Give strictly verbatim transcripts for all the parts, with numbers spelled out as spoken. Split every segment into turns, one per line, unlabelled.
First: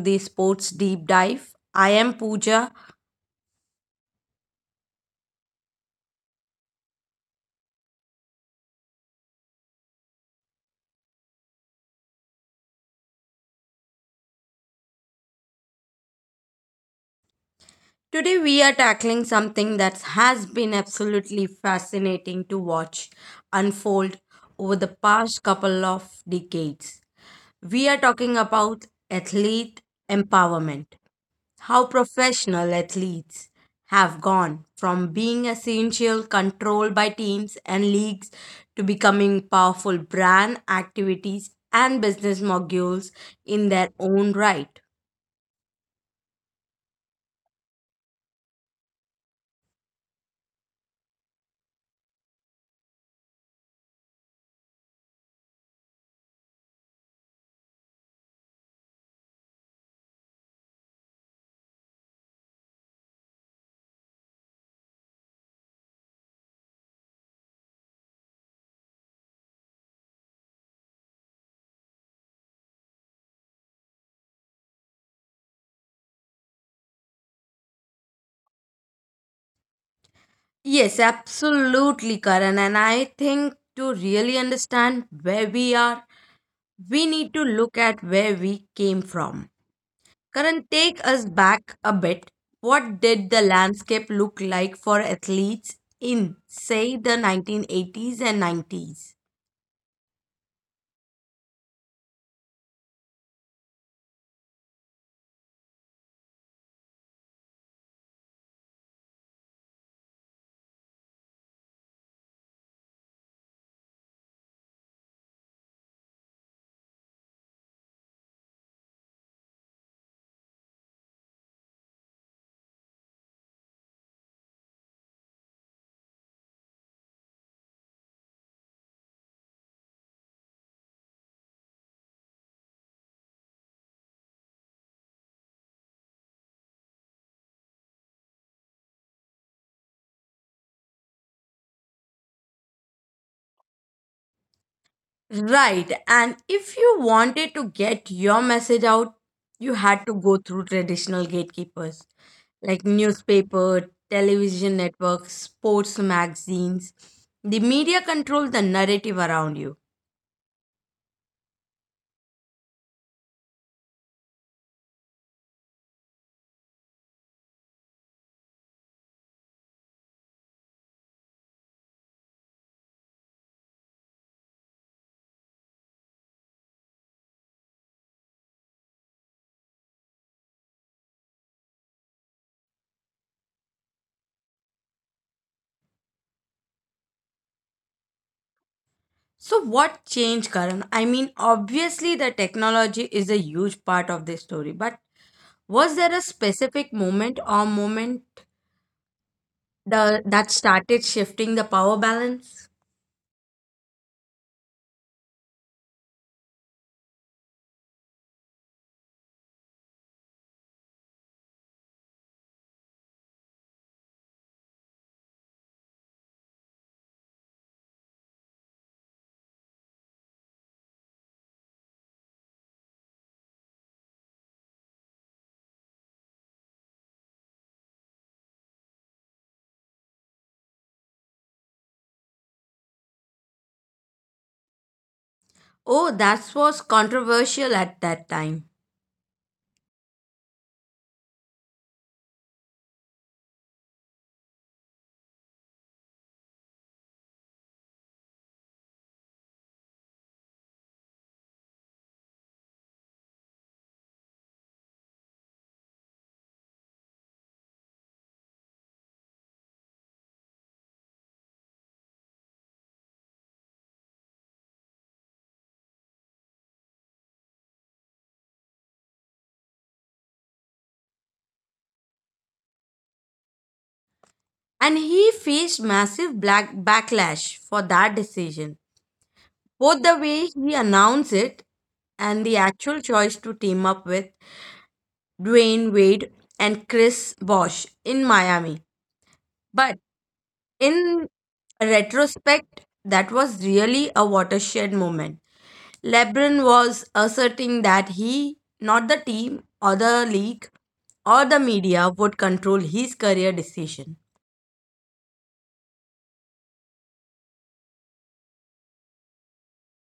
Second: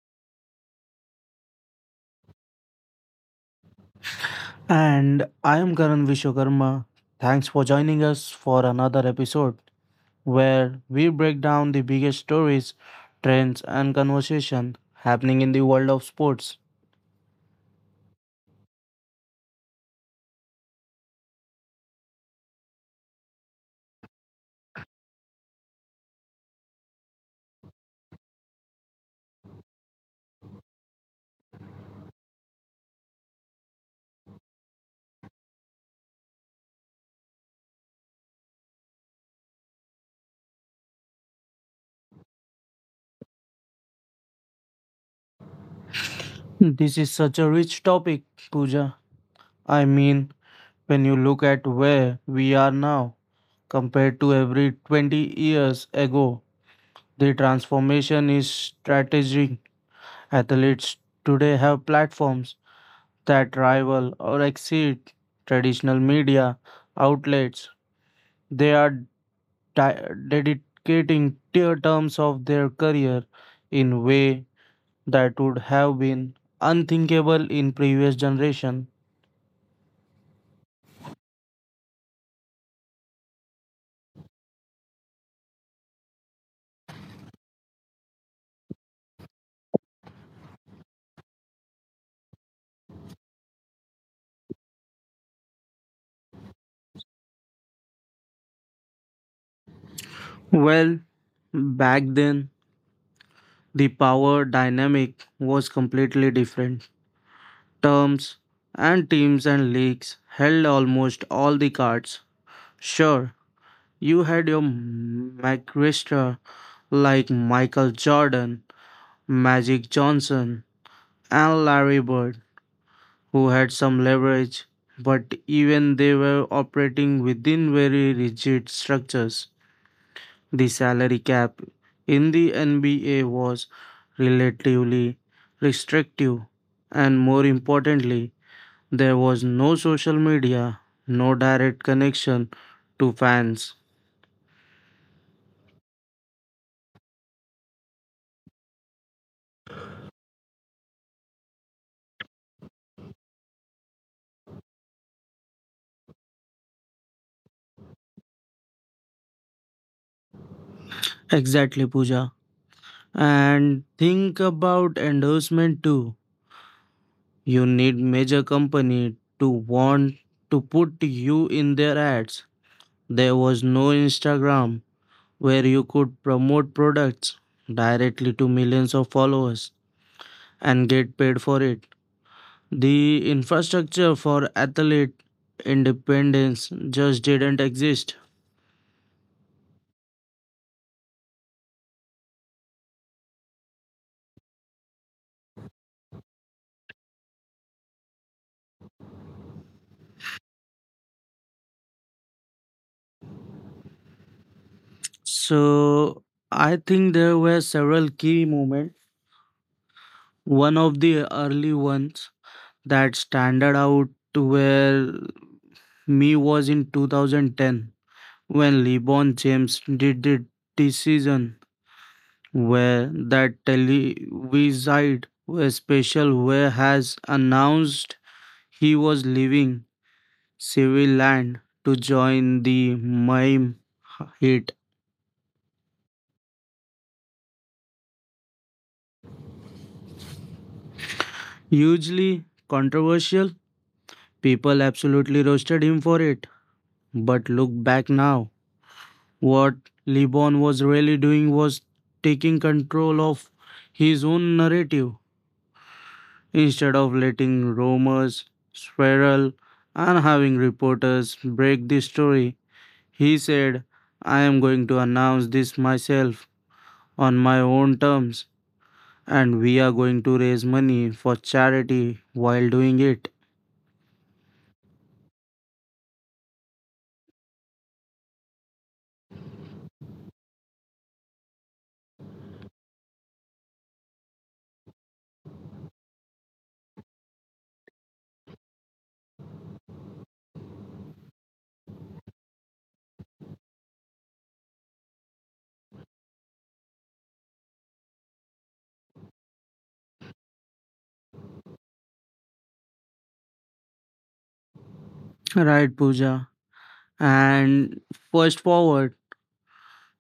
the Sports Deep Dive. I am Pooja.
And I am Karan Vishwakarma. Thanks for joining us for another episode where we break down the biggest stories, trends, and conversation happening in the world of sports.
Today we are tackling something that has been absolutely fascinating to watch unfold over the past couple of decades. We are talking about athlete empowerment. How professional athletes have gone from being essential controlled by teams and leagues to becoming powerful brand activities and business modules in their own right.
This is such a rich topic, Pooja. I mean, when you look at where we are now compared to every twenty years ago, the transformation is strategic. Athletes today have platforms that rival or exceed traditional media outlets. They are di- dedicating tier terms of their career in way that would have been unthinkable in previous generation.
Yes, absolutely, Karan. And I think to really understand where we are, we need to look at where we came from. Karan, take us back a bit. What did the landscape look like for athletes in, say, the nineteen eighties and nineties?
Well, back then the power dynamic was completely different. Terms and teams and leagues held almost all the cards. Sure, you had your McWrister like Michael Jordan, Magic Johnson, and Larry Bird, who had some leverage, but even they were operating within very rigid structures. The salary cap in the N B A was relatively restrictive, and more importantly, there was no social media, no direct connection to fans.
Right, and if you wanted to get your message out, you had to go through traditional gatekeepers like newspaper, television networks, sports magazines. The media controlled the narrative around you.
Exactly, Pooja. And think about endorsement too. You need major company to want to put you in their ads. There was no Instagram where you could promote products directly to millions of followers and get paid for it. The infrastructure for athlete independence just didn't exist.
So, what changed, Karan? I mean, obviously, the technology is a huge part of this story, but was there a specific moment or moment the, that started shifting the power balance?
So I think there were several key moments. One of the early ones that standard out where me was in two thousand ten when LeBron James did the decision where that televised special where has announced he was leaving civil land to join the Miami Heat.
Oh, that was controversial at that time.
Hugely controversial, people absolutely roasted him for it. But look back now, what Libon was really doing was taking control of his own narrative instead of letting rumors spiral and having reporters break the story. He said, I am going to announce this myself on my own terms, and we are going to raise money for charity while doing it.
And he faced massive black backlash for that decision. Both the way he announced it and the actual choice to team up with Dwayne Wade and Chris Bosh in Miami. But in retrospect, that was really a watershed moment. LeBron was asserting that he, not the team or the league or the media, would control his career decision.
Right, Pooja. And fast forward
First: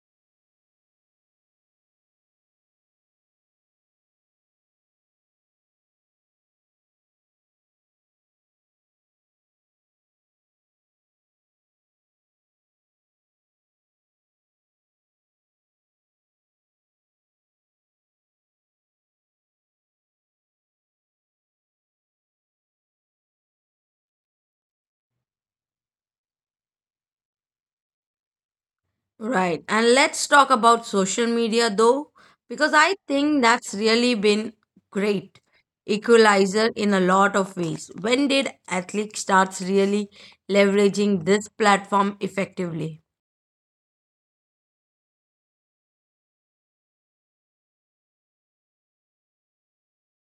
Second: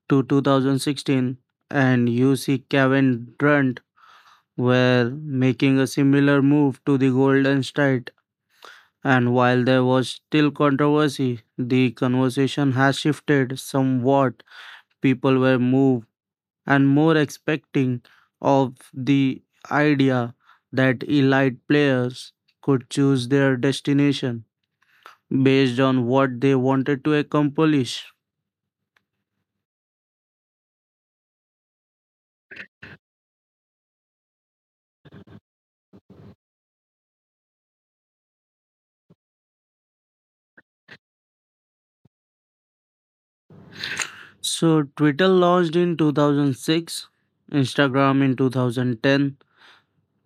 to two thousand sixteen, and you see Kevin Durant. Were making a similar move to the Golden State. And while there was still controversy, the conversation has shifted somewhat. People were moved and more expecting of the idea that elite players could choose their destination based on what they wanted to accomplish.
Right. And let's talk about social media though, because I think that's really been great equalizer in a lot of ways. When did athletes starts really leveraging this platform effectively?
So, Twitter launched in two thousand six, Instagram in two thousand ten,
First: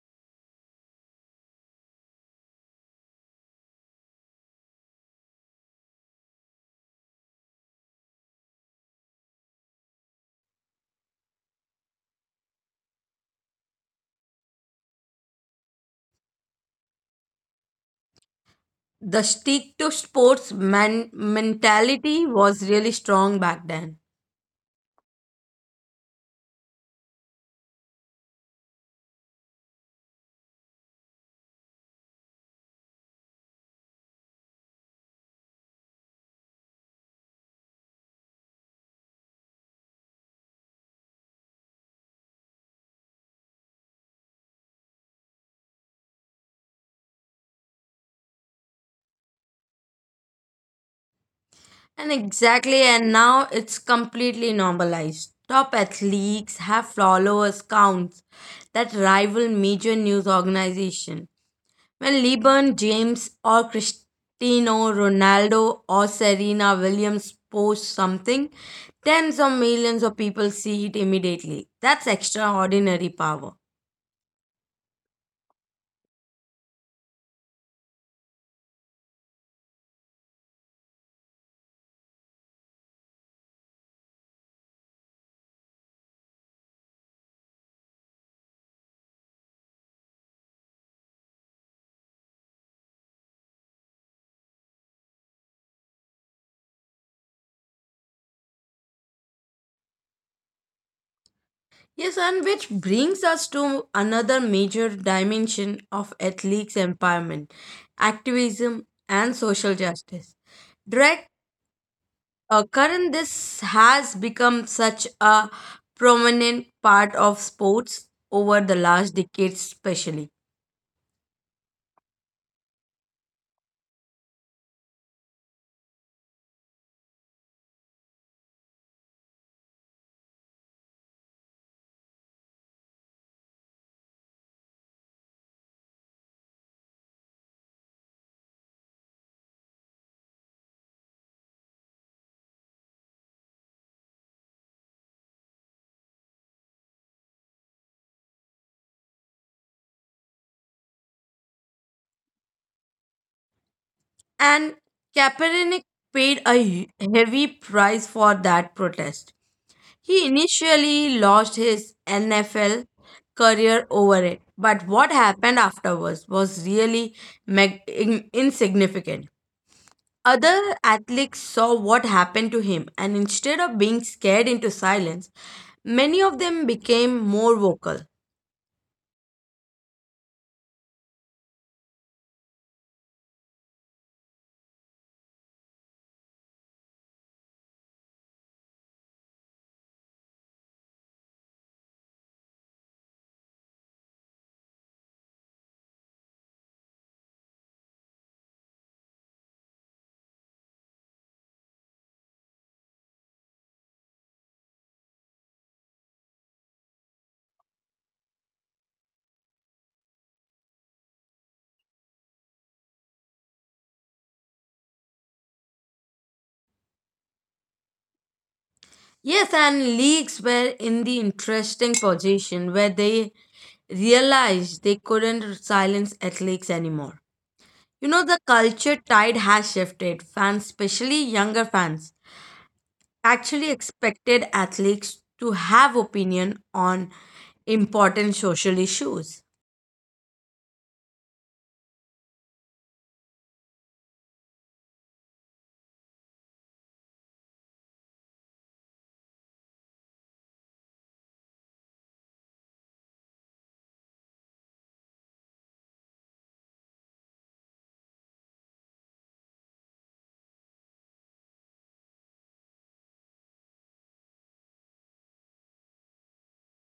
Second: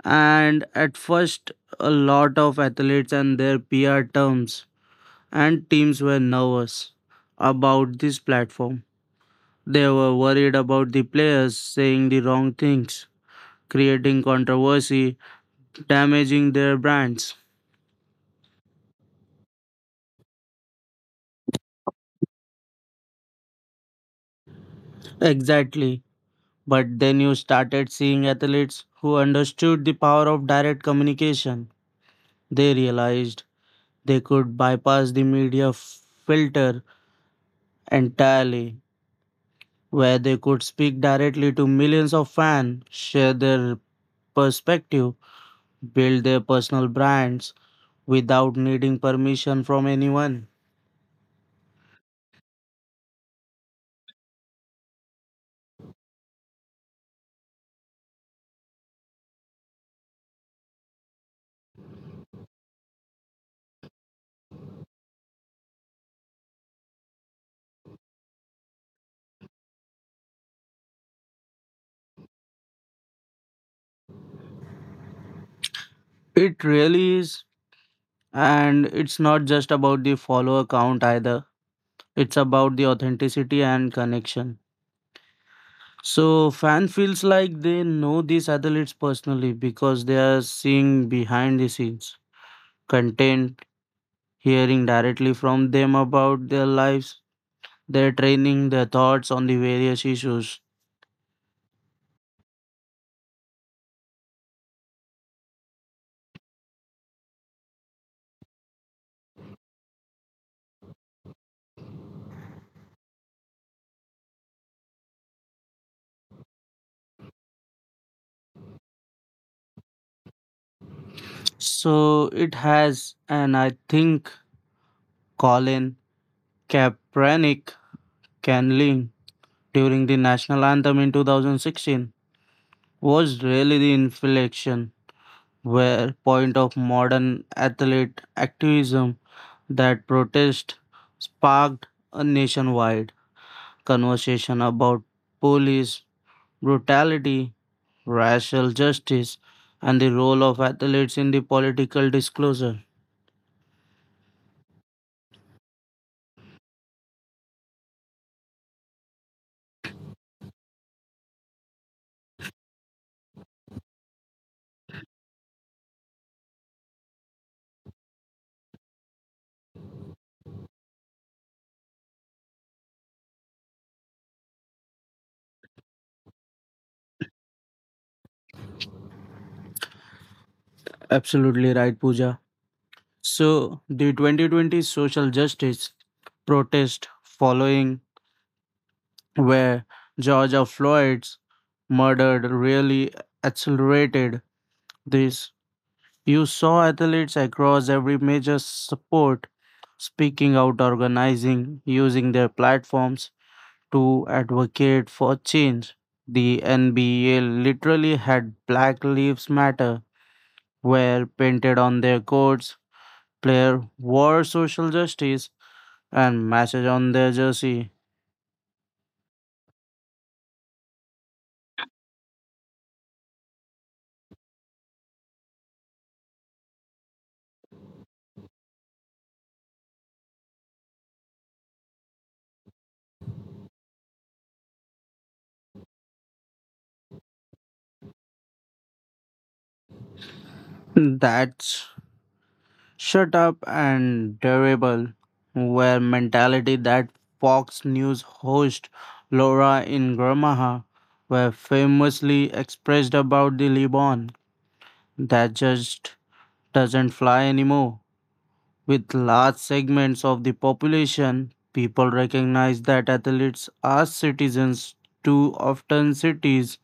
and at first a lot of athletes and their P R terms and teams were nervous about this platform. They were worried about the players saying the wrong things, creating controversy, damaging their brands.
The stick to sports man- mentality was really strong back then.
Exactly. But then you started seeing athletes who understood the power of direct communication. They realized they could bypass the media filter entirely where they could speak directly to millions of fans, share their perspective, build their personal brands without needing permission from anyone.
And exactly, and now it's completely normalized. Top athletes have followers counts that rival major news organizations. When LeBron James or Cristiano Ronaldo or Serena Williams post something, tens of millions of people see it immediately. That's extraordinary power.
It really is, and it's not just about the follower count either, it's about the authenticity and connection. So, fan feels like they know these athletes personally because they are seeing behind the scenes content, hearing directly from them about their lives their training, their thoughts on the various issues.
Yes, and which brings us to another major dimension of athletes' empowerment, activism, and social justice. Direct uh, current, this has become such a prominent part of sports over the last decades, especially.
So it has, and I think Colin Kaepernick canling during the national anthem in two thousand sixteen was really the inflection where point of modern athlete activism that protest sparked a nationwide conversation about police brutality, racial justice, and the role of athletes in the political disclosure.
And Kaepernick paid a hu- heavy price for that protest. He initially lost his N F L career over it, but what happened afterwards was really mag- in- insignificant. Other athletes saw what happened to him, and instead of being scared into silence, many of them became more vocal.
Absolutely right, Pooja. So, the twenty twenty social justice protest following where Georgia Floyd's murder really accelerated this. You saw athletes across every major sport speaking out, organizing, using their platforms to advocate for change. The N B A literally had Black Lives Matter were painted on their courts player wore social justice and message on their jersey.
Yes, and leagues were in the interesting position where they realized they couldn't silence athletes anymore. You know, the culture tide has shifted. Fans, especially younger fans, actually expected athletes to have opinion on important social issues.
That's shut up and durable were mentality that Fox News host Laura Ingramaha were famously expressed about the Liban that just doesn't fly anymore. With large segments of the population, people recognize that athletes are citizens too often cities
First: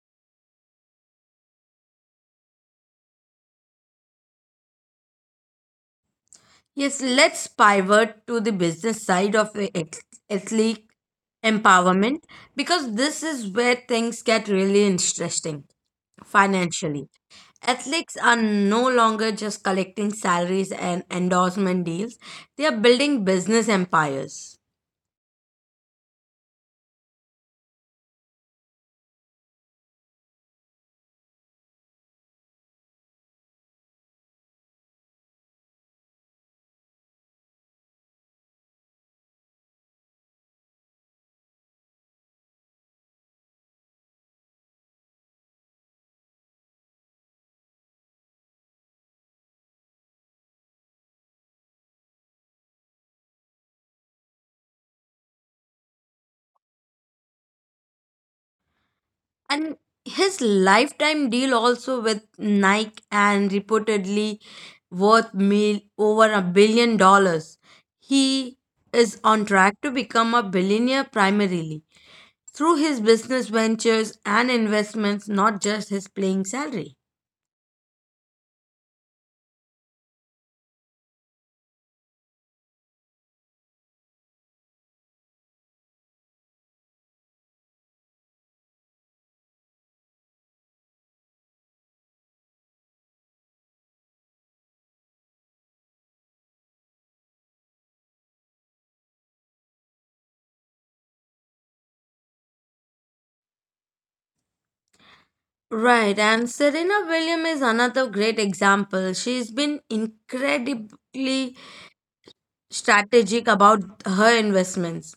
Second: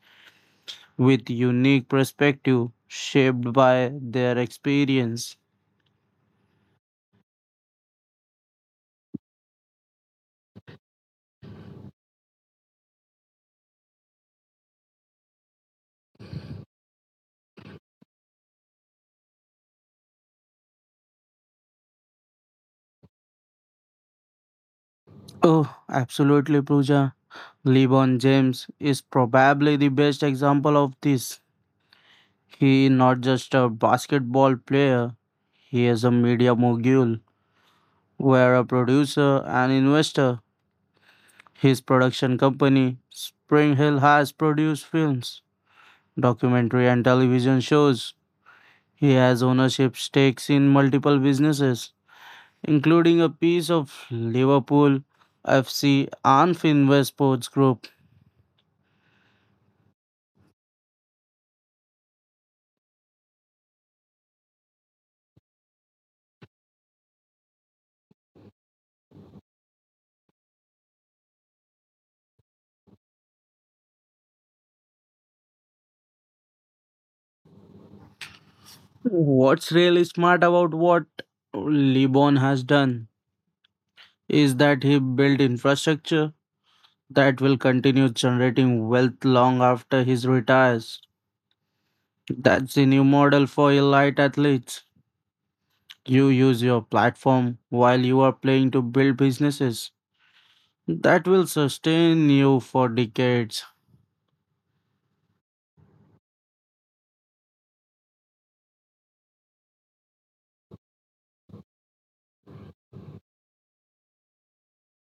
with unique perspective shaped by their experience.
Yes, let's pivot to the business side of the ex- athlete empowerment because this is where things get really interesting financially. Athletes are no longer just collecting salaries and endorsement deals, they are building business empires.
Oh, absolutely, Pooja. LeBron James is probably the best example of this. He not just a basketball player, he is a media mogul, where a producer and investor. His production company, Spring Hill, has produced films, documentary and television shows. He has ownership stakes in multiple businesses including a piece of Liverpool F C and Finwest Sports Group.
And his lifetime deal also with Nike and reportedly worth mil- over a billion dollars. He is on track to become a billionaire primarily through his business ventures and investments, not just his playing salary.
What's really smart about what LeBron has done is that he built infrastructure that will continue generating wealth long after he retires. That's the new model for elite athletes. You use your platform while you are playing to build businesses that will sustain you for decades.
Right, and Serena Williams is another great example. She's been incredibly strategic about her investments,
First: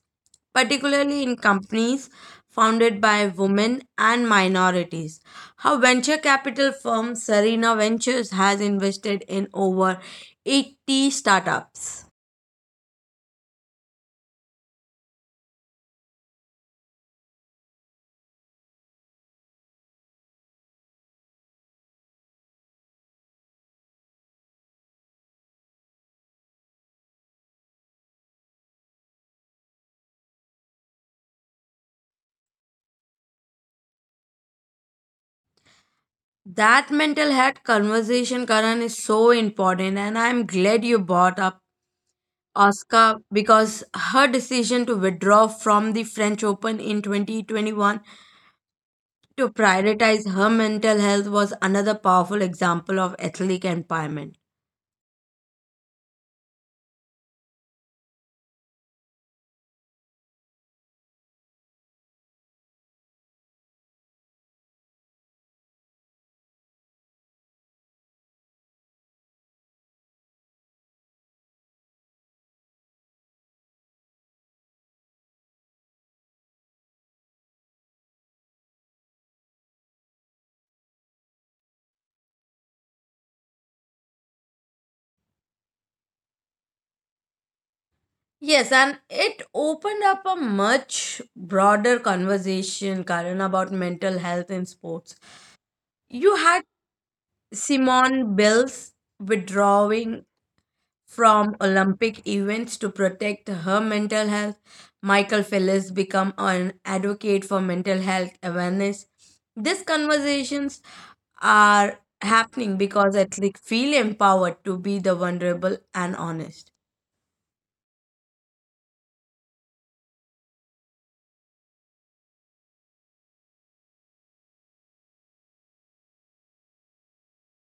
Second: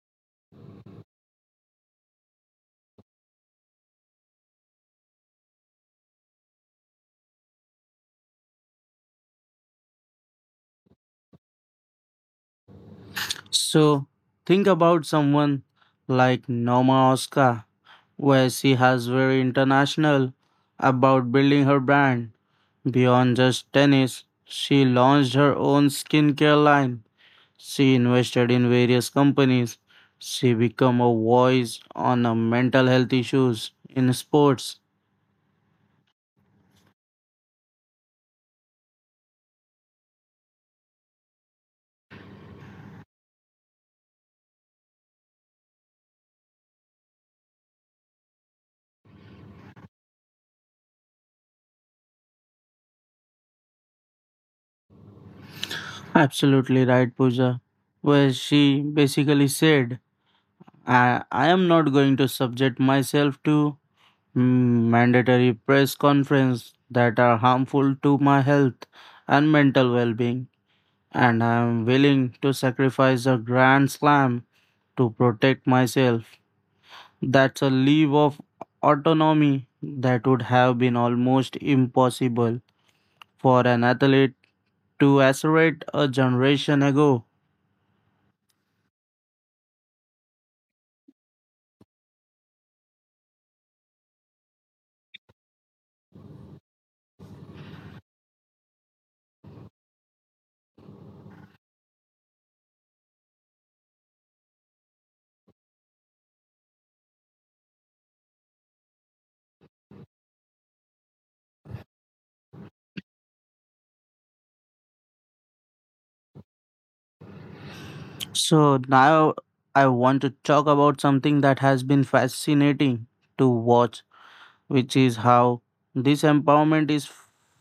particularly in companies founded by women and minorities. Her venture capital firm Serena Ventures has invested in over eighty startups.
So think about someone like Norma Oscar, where she has very international about building her brand beyond just tennis. She launched her own skincare line. She invested in various companies. She became a voice on a mental health issues in sports.
That mental health conversation, Karan, is so important, and I'm glad you brought up Oscar because her decision to withdraw from the French Open in twenty twenty-one to prioritize her mental health was another powerful example of ethnic empowerment.
Absolutely right, Pooja. Where she basically said, I, I am not going to subject myself to Mm, mandatory press conference that are harmful to my health and mental well-being and I am willing to sacrifice a grand slam to protect myself. That's a leave of autonomy that would have been almost impossible for an athlete to asserate a generation ago.
Yes, and it opened up a much broader conversation, Karan, about mental health in sports. You had Simone Bills withdrawing from Olympic events to protect her mental health. Michael Phelps became an advocate for mental health awareness. These conversations are happening because athletes feel empowered to be the vulnerable and honest.
So now I want to talk about something that has been fascinating to watch, which is how this empowerment is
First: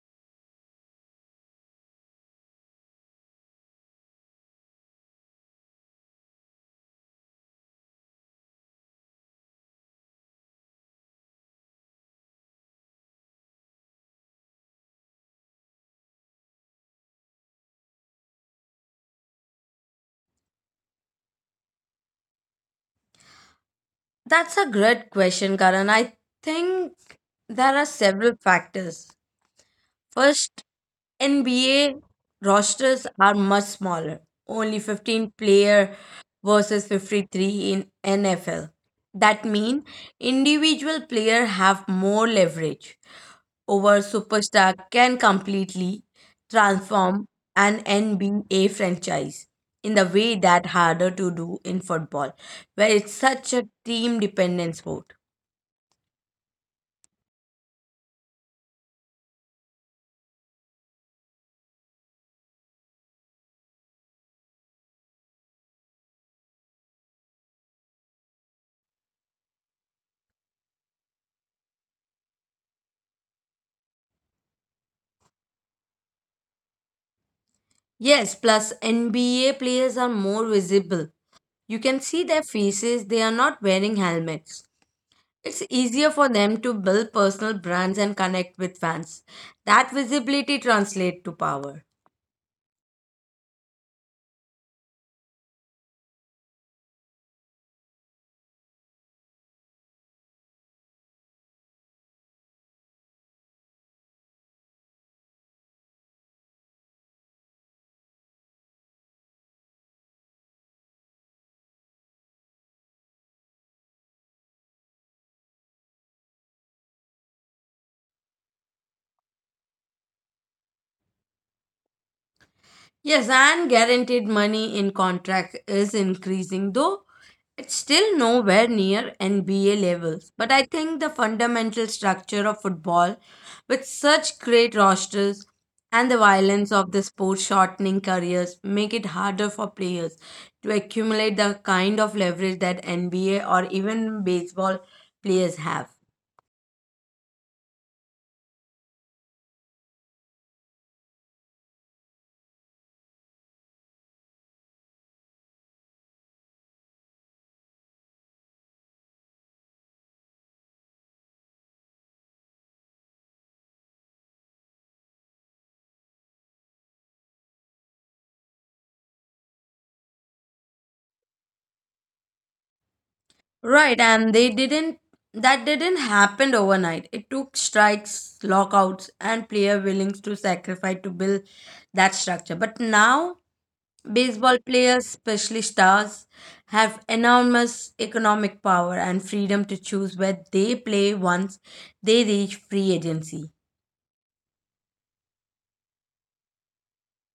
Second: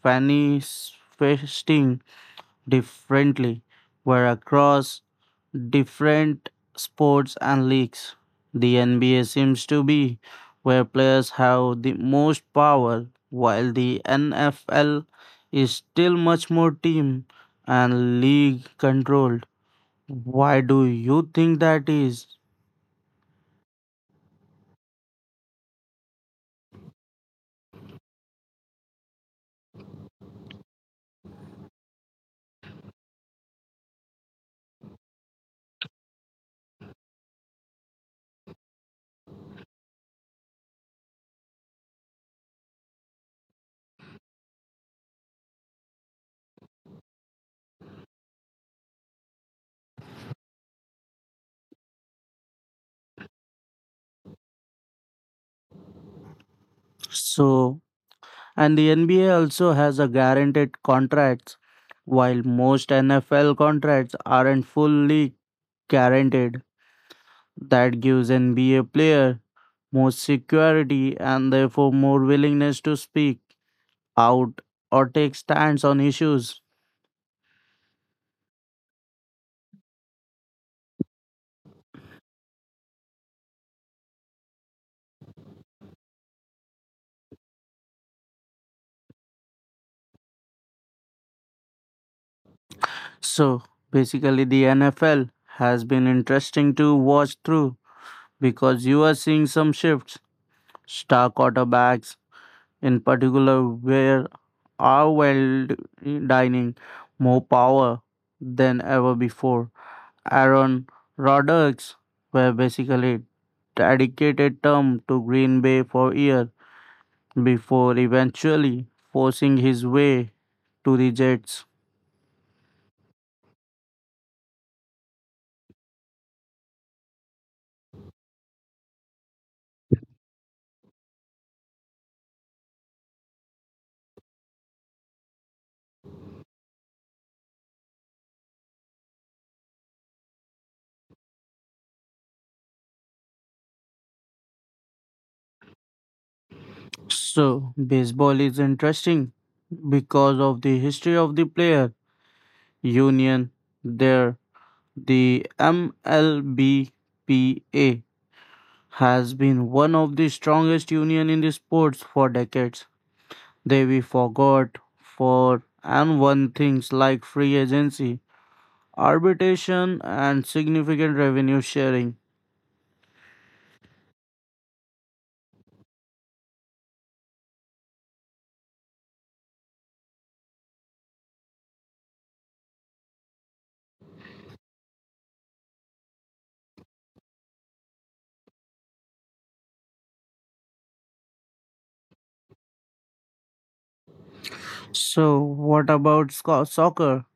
manifesting differently, where across different sports and leagues. The N B A seems to be where players have the most power, while the N F L is still much more team and league controlled. Why do you think that is?
That's a great question, Karan. I think there are several factors. First, N B A rosters are much smaller, only fifteen player versus fifty-three in N F L. That means individual player have more leverage over superstar can completely transform an N B A franchise in the way that harder to do in football, where it's such a team dependent sport.
So, and the N B A also has a guaranteed contracts, while most N F L contracts aren't fully guaranteed. That gives N B A player more security and therefore more willingness to speak out or take stands on issues.
Yes, plus N B A players are more visible. You can see their faces, they are not wearing helmets. It's easier for them to build personal brands and connect with fans. That visibility translates to power.
So basically the N F L has been interesting to watch through because you are seeing some shifts. Star quarterbacks in particular were are wielding more power than ever before. Aaron Rodgers were basically dedicated term to Green Bay for years before eventually forcing his way to the Jets.
Yes, and guaranteed money in contract is increasing, though it's still nowhere near N B A levels. But I think the fundamental structure of football, with such great rosters and the violence of the sport shortening careers, make it harder for players to accumulate the kind of leverage that N B A or even baseball players have.
So baseball is interesting because of the history of the player union there the M L B P A has been one of the strongest union in the sports for decades. They we forgot for and won things like free agency, arbitration and significant revenue sharing.
Right, and they didn't that didn't happen overnight. It took strikes, lockouts, and player willing to sacrifice to build that structure. But now baseball players, especially stars, have enormous economic power and freedom to choose where they play once they reach free agency.
So what about sco- soccer?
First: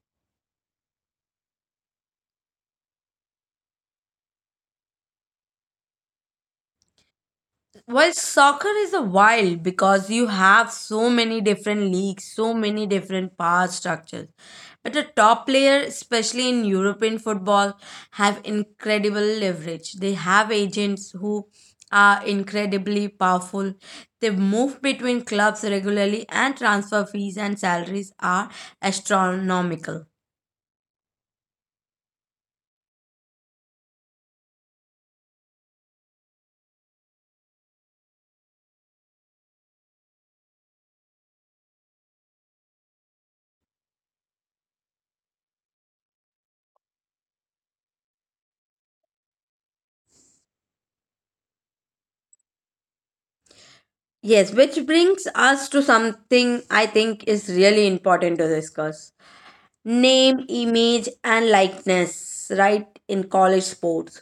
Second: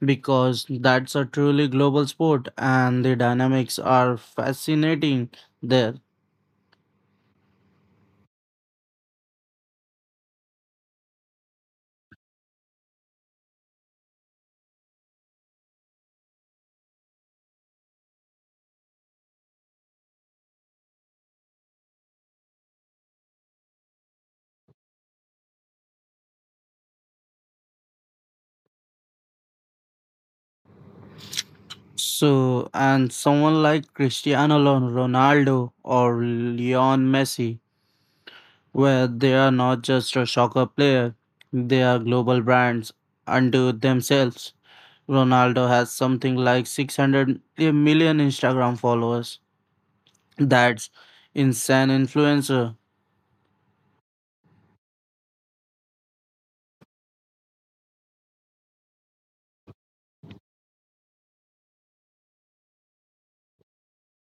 Because that's a truly global sport and the dynamics are fascinating there.
Well, soccer is a wild because you have so many different leagues, so many different power structures. But the top player, especially in European football, have incredible leverage. They have agents who are incredibly powerful. They move between clubs regularly, and transfer fees and salaries are astronomical.
So and someone like Cristiano Ron- Ronaldo or Leon Messi where they are not just a soccer player, they are global brands unto themselves. Ronaldo has something like six hundred million Instagram followers. That's insane influencer.
Yes, which brings us to something I think is really important to discuss. Name, image, and likeness, right, in college sports.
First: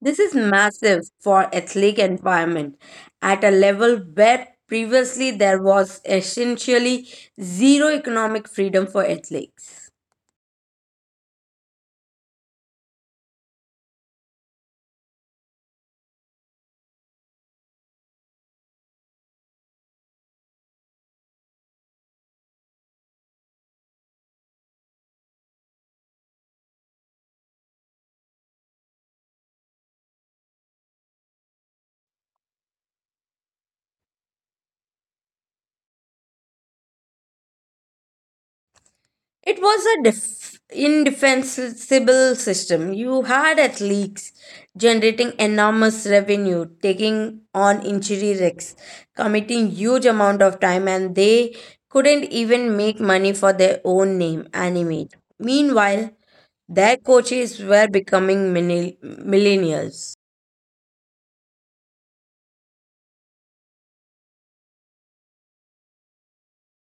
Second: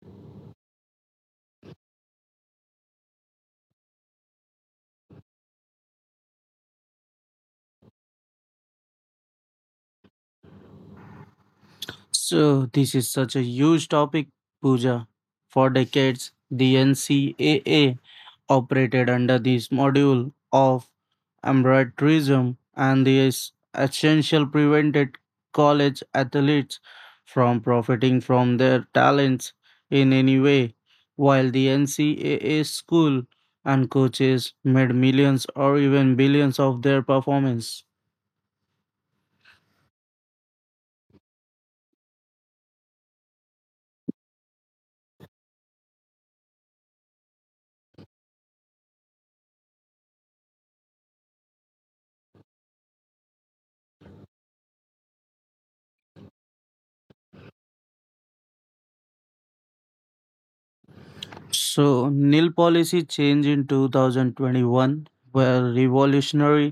This is massive for athletic environment at a level where previously there was essentially zero economic freedom for athletes.
So, this is such a huge topic, Pooja. For decades, the N C A A operated under this module of embryotourism and this essential prevented college athletes from profiting from their talents in any way while the ncaa school and coaches made millions or even billions of their performance
It was a def- indefensible system. You had athletes generating enormous revenue, taking on injury risks, committing huge amount of time, and they couldn't even make money for their own name and image. Meanwhile, their coaches were becoming mini- millionaires.
so nil policy change in two thousand twenty-one were revolutionary.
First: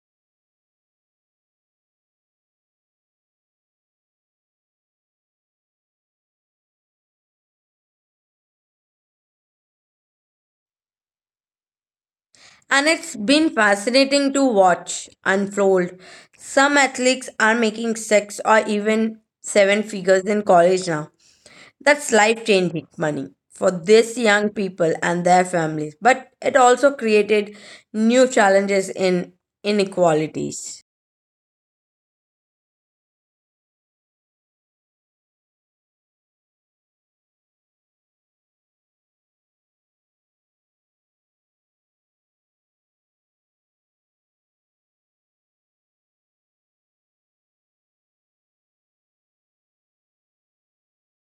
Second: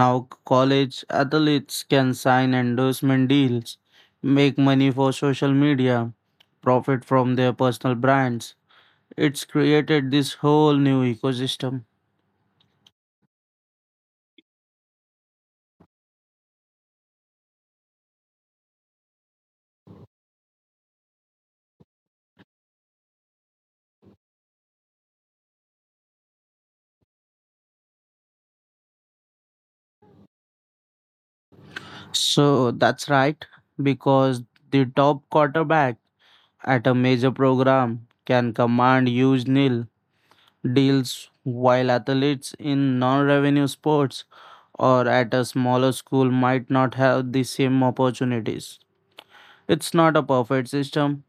Now college athletes can sign endorsement deals, make money for social media, profit from their personal brands. It's created this whole new ecosystem.
And it's been fascinating to watch unfold. Some athletes are making six or even seven figures in college now. That's life changing money for these young people and their families, but it also created new challenges in inequalities.
So that's right, because the top quarterback at a major program can command huge nil deals while athletes in non-revenue sports or at a smaller school might not have the same opportunities. It's not a perfect system,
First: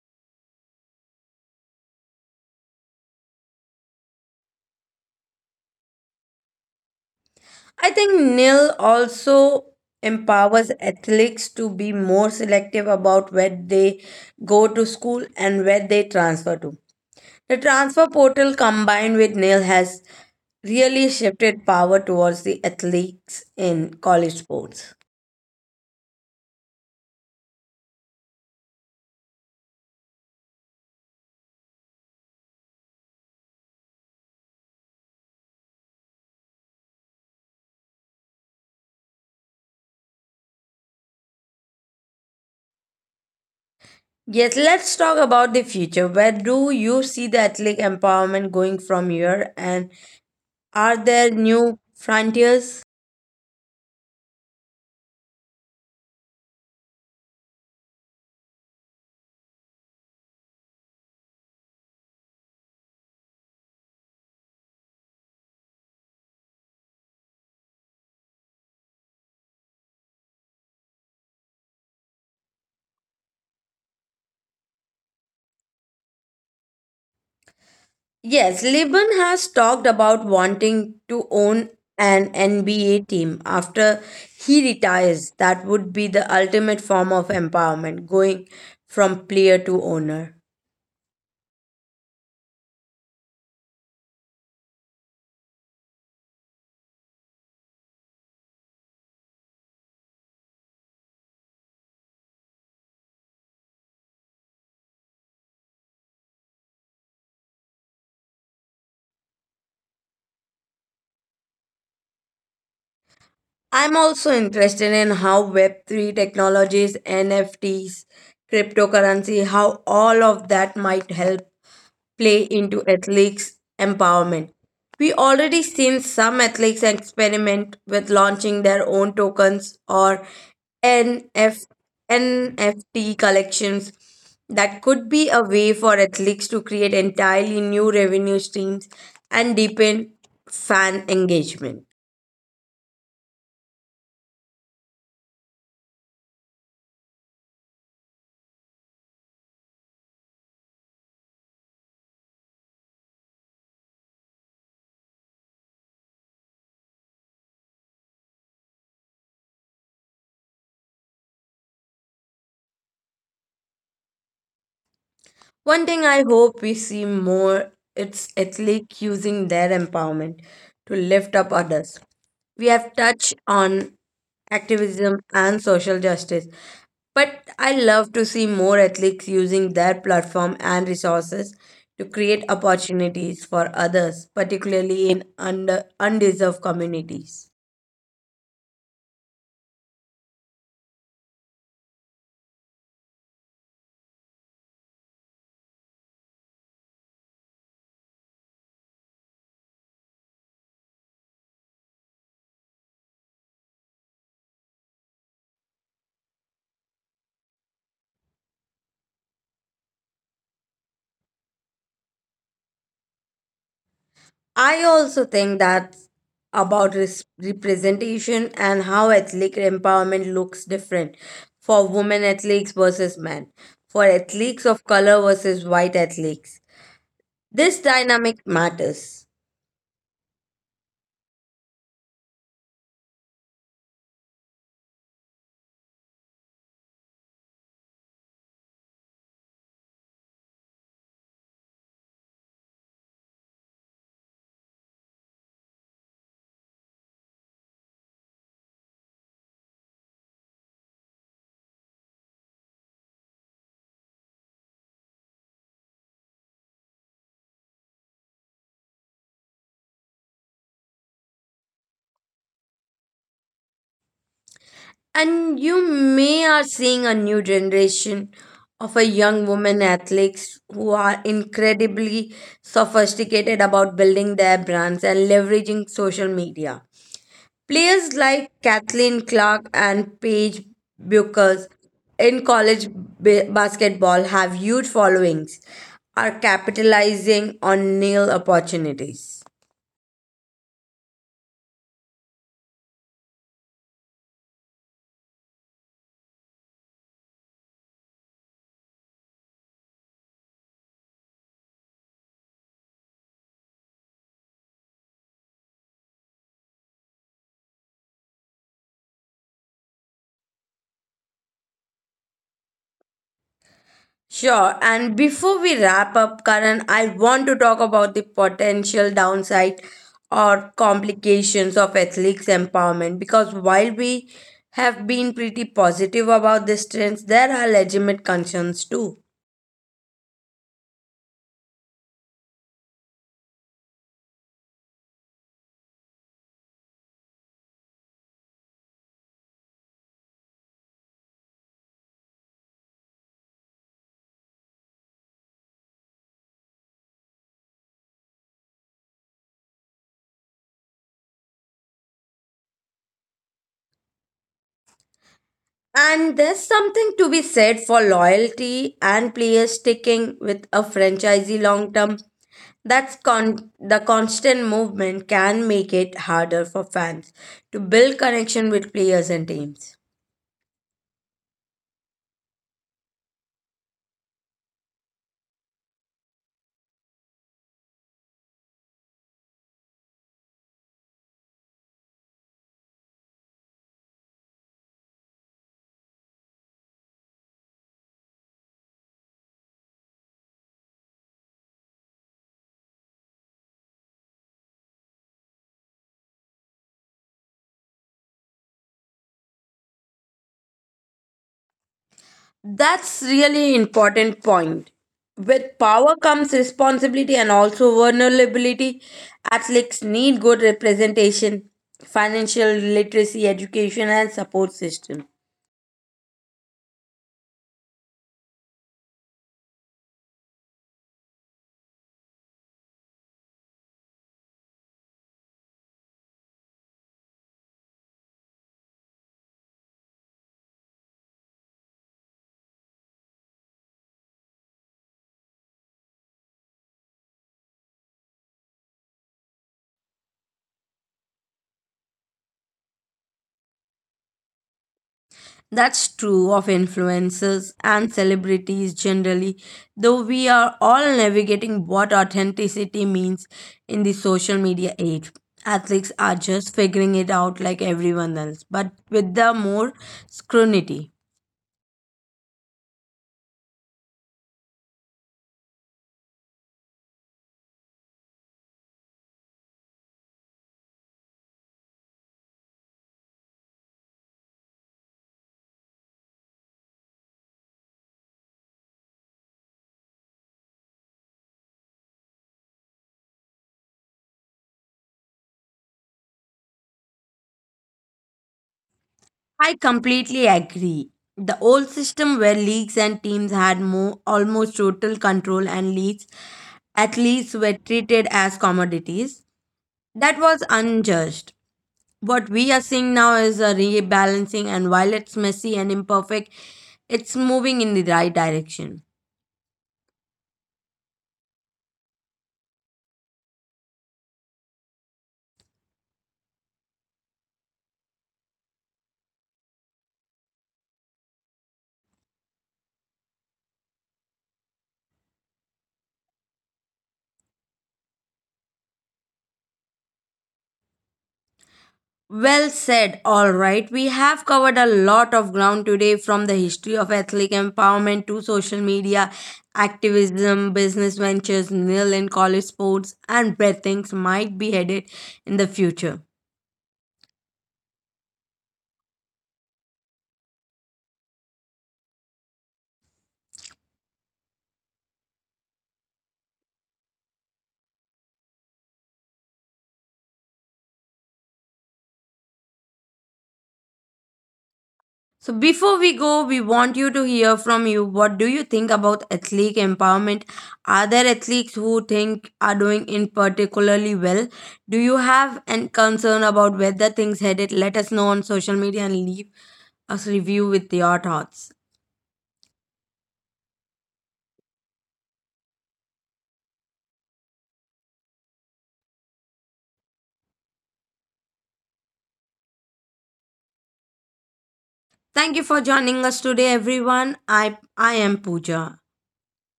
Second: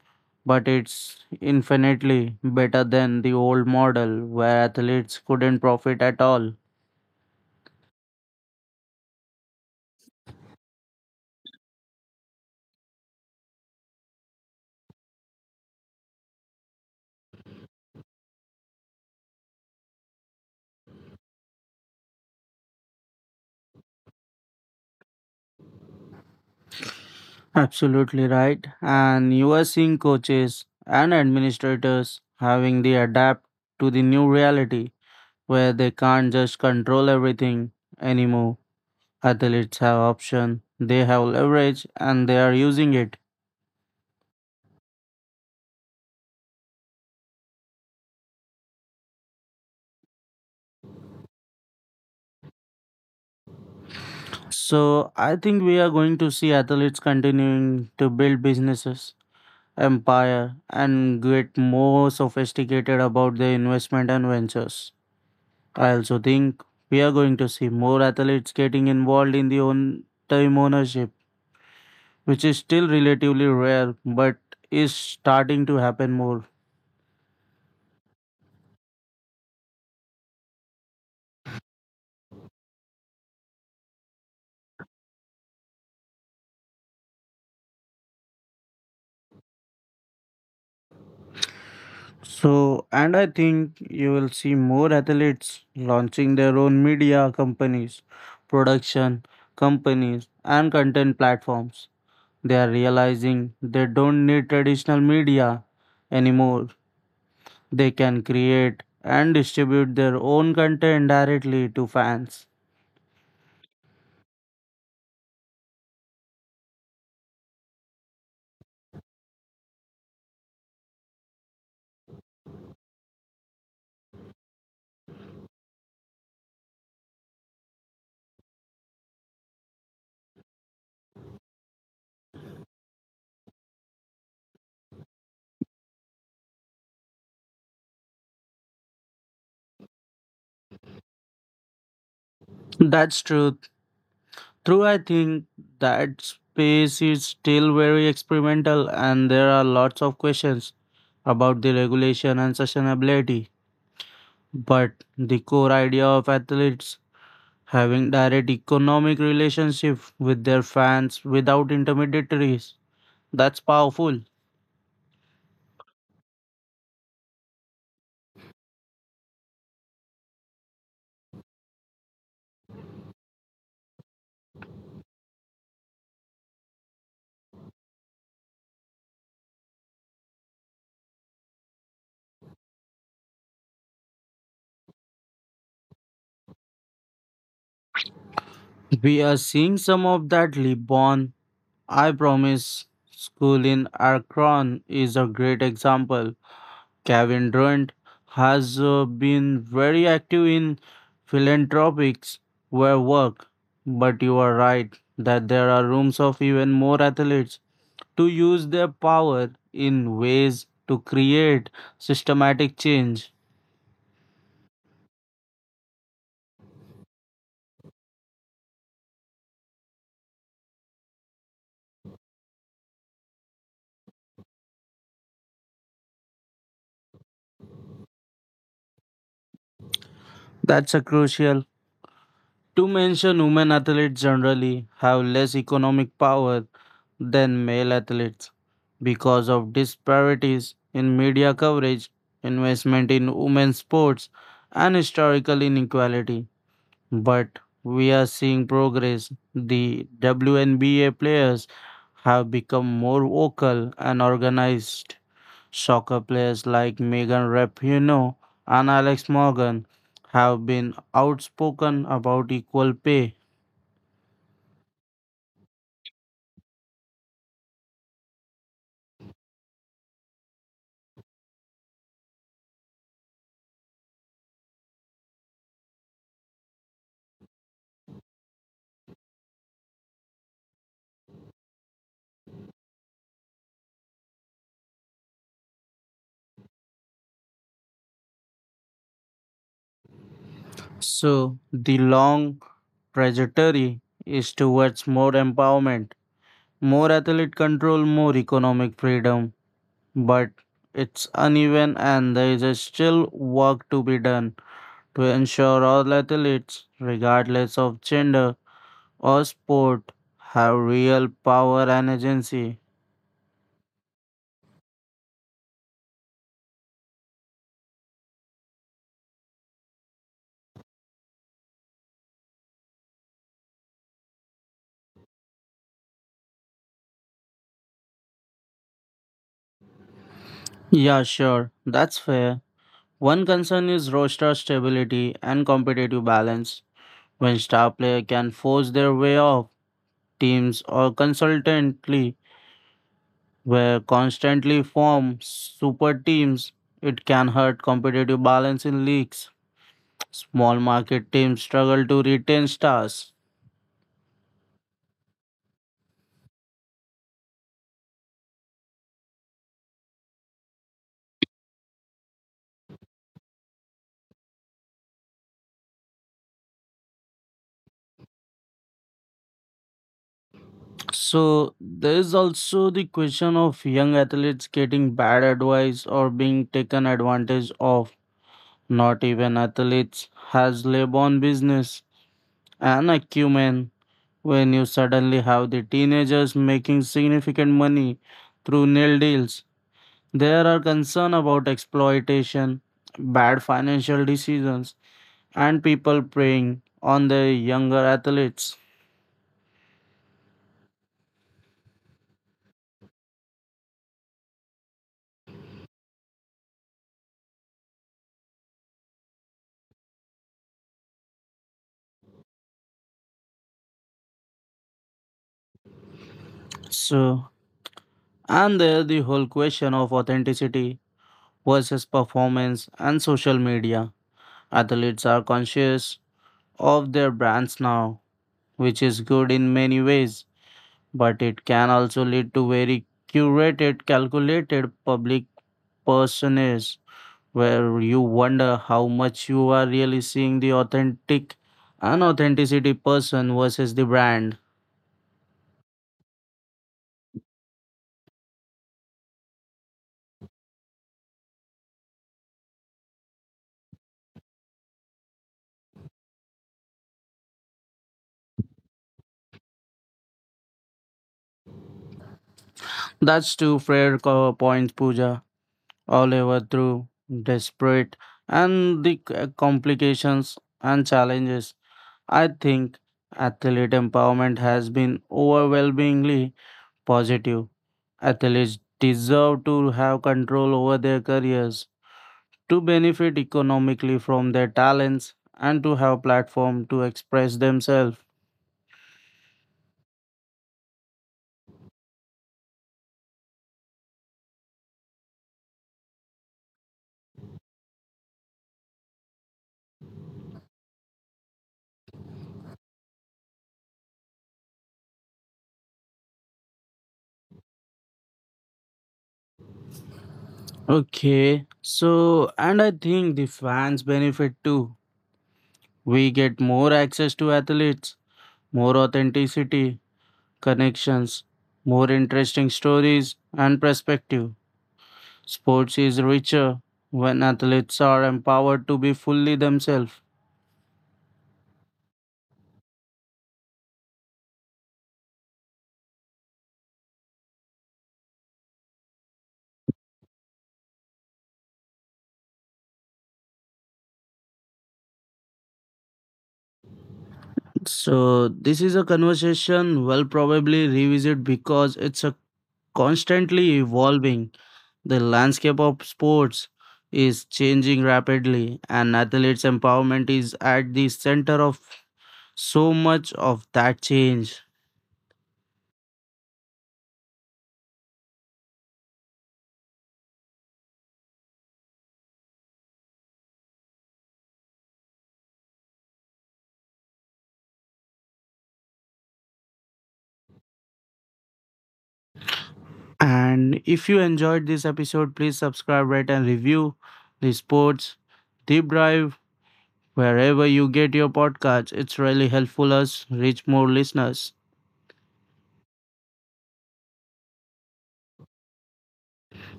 but it's infinitely better than the old model where athletes couldn't profit at all.
I think N I L also empowers athletes to be more selective about where they go to school and where they transfer to. The transfer portal combined with N I L has really shifted power towards the athletes in college sports.
Absolutely right. And you are seeing coaches and administrators having to adapt to the new reality where they can't just control everything anymore. Athletes have option, they have leverage and they are using it.
Yes, let's talk about the future. Where do you see the athletic empowerment going from here, and are there new frontiers?
So I think we are going to see athletes continuing to build businesses empire and get more sophisticated about their investment and ventures. I also think we are going to see more athletes getting involved in the own time ownership, which is still relatively rare but is starting to happen more.
Yes, Liban has talked about wanting to own an N B A team after he retires. That would be the ultimate form of empowerment, going from player to owner.
So, and I think you will see more athletes launching their own media companies, production companies, and content platforms. They are realizing they don't need traditional media anymore. They can create and distribute their own content directly to fans.
I'm also interested in how web three technologies, N F Ts, cryptocurrency, how all of that might help play into athletes' empowerment. We already seen some athletes experiment with launching their own tokens or NF, N F T collections. That could be a way for athletes to create entirely new revenue streams and deepen fan engagement.
That's true. True, I think that space is still very experimental, and there are lots of questions about the regulation and sustainability. But the core idea of athletes having direct economic relationship with their fans without intermediaries, that's powerful.
One thing I hope we see more it's athletes using their empowerment to lift up others. We have touched on activism and social justice, but I love to see more athletes using their platform and resources to create opportunities for others, particularly in under undeserved communities.
We are seeing some of that. LeBron I promise school in Akron is a great example. Kevin Durant has uh, been very active in philanthropics where work, but you are right that there are rooms of even more athletes to use their power in ways to create systematic change.
I also think that's about res- representation and how athletic empowerment looks different for women athletes versus men, for athletes of color versus white athletes. This dynamic matters.
That's a crucial to mention, women athletes generally have less economic power than male athletes because of disparities in media coverage, investment in women's sports, and historical inequality. But we are seeing progress. The W N B A players have become more vocal and organized. Soccer players like Megan Rapinoe and Alex Morgan have been outspoken about equal pay.
And you may are seeing a new generation of a young women athletes who are incredibly sophisticated about building their brands and leveraging social media. Players like Kathleen Clark and Paige Buchers in college ba- basketball have huge followings, are capitalizing on nil opportunities.
So the long trajectory is towards more empowerment, more athlete control, more economic freedom. But it's uneven and there is a still work to be done to ensure all athletes, regardless of gender or sport, have real power and agency.
Sure, and before we wrap up, Karan, I want to talk about the potential downside or complications of athletes empowerment because while we have been pretty positive about these trends, there are legitimate concerns too.
Yeah, sure, that's fair. One concern is roster stability and competitive balance. When star player can force their way off teams or consultantly were constantly form super teams, it can hurt competitive balance in leagues, small market teams struggle to retain stars.
And there's something to be said for loyalty and players sticking with a franchisee long term. That's con- the constant movement can make it harder for fans to build connection with players and teams.
So there is also the question of young athletes getting bad advice or being taken advantage of, not even athletes has labor business and acumen. When you suddenly have the teenagers making significant money through nil deals, there are concerns about exploitation, bad financial decisions, and people preying on the younger athletes.
That's really important point. With power comes responsibility and also vulnerability. Athletes need good representation, financial literacy, education, and support system.
So, and there the whole question of authenticity versus performance and social media. Athletes are conscious of their brands now, which is good in many ways, but it can also lead to very curated, calculated public personas where you wonder how much you are really seeing the authentic and authenticity person versus the brand.
That's true of influencers and celebrities generally, though we are all navigating what authenticity means in the social media age. Athletes are just figuring it out like everyone else, but with the more scrutiny.
That's two fair co- points, Pooja. All over through desperate and the c- complications and challenges. I think athlete empowerment has been overwhelmingly positive. Athletes deserve to have control over their careers to benefit economically from their talents and to have platform to express themselves.
I completely agree. The old system where leagues and teams had more almost total control and leads athletes were treated as commodities. That was unjust. What we are seeing now is a rebalancing, and while it's messy and imperfect, it's moving in the right direction.
Okay, so and I think the fans benefit too. We get more access to athletes, more authenticity connections, more interesting stories and perspective. Sports is richer when athletes are empowered to be fully themselves.
Well said. All right. We have covered a lot of ground today from the history of athletic empowerment to social media, activism, business ventures, nil and college sports, and where things might be headed in the future.
So this is a conversation we'll probably revisit because it's a constantly evolving. The landscape of sports is changing rapidly, and athletes' empowerment is at the center of so much of that change.
So before we go, we want you to hear from you. What do you think about athlete empowerment? Are there athletes who think are doing in particularly well? Do you have any concern about whether things headed? Let us know on social media and leave us review with your thoughts.
And if you enjoyed this episode, please subscribe, rate, and review the sports deep dive wherever you get your podcast. It's really helpful us reach more listeners.
Thank you for joining us today, everyone. I I am Pooja.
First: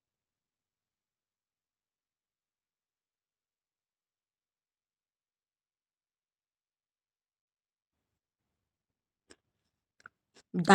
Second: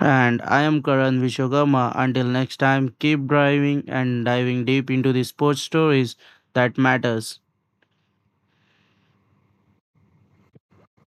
And I am Karan Vishwakarma. Until next time, keep driving and diving deep into the sports stories that matters.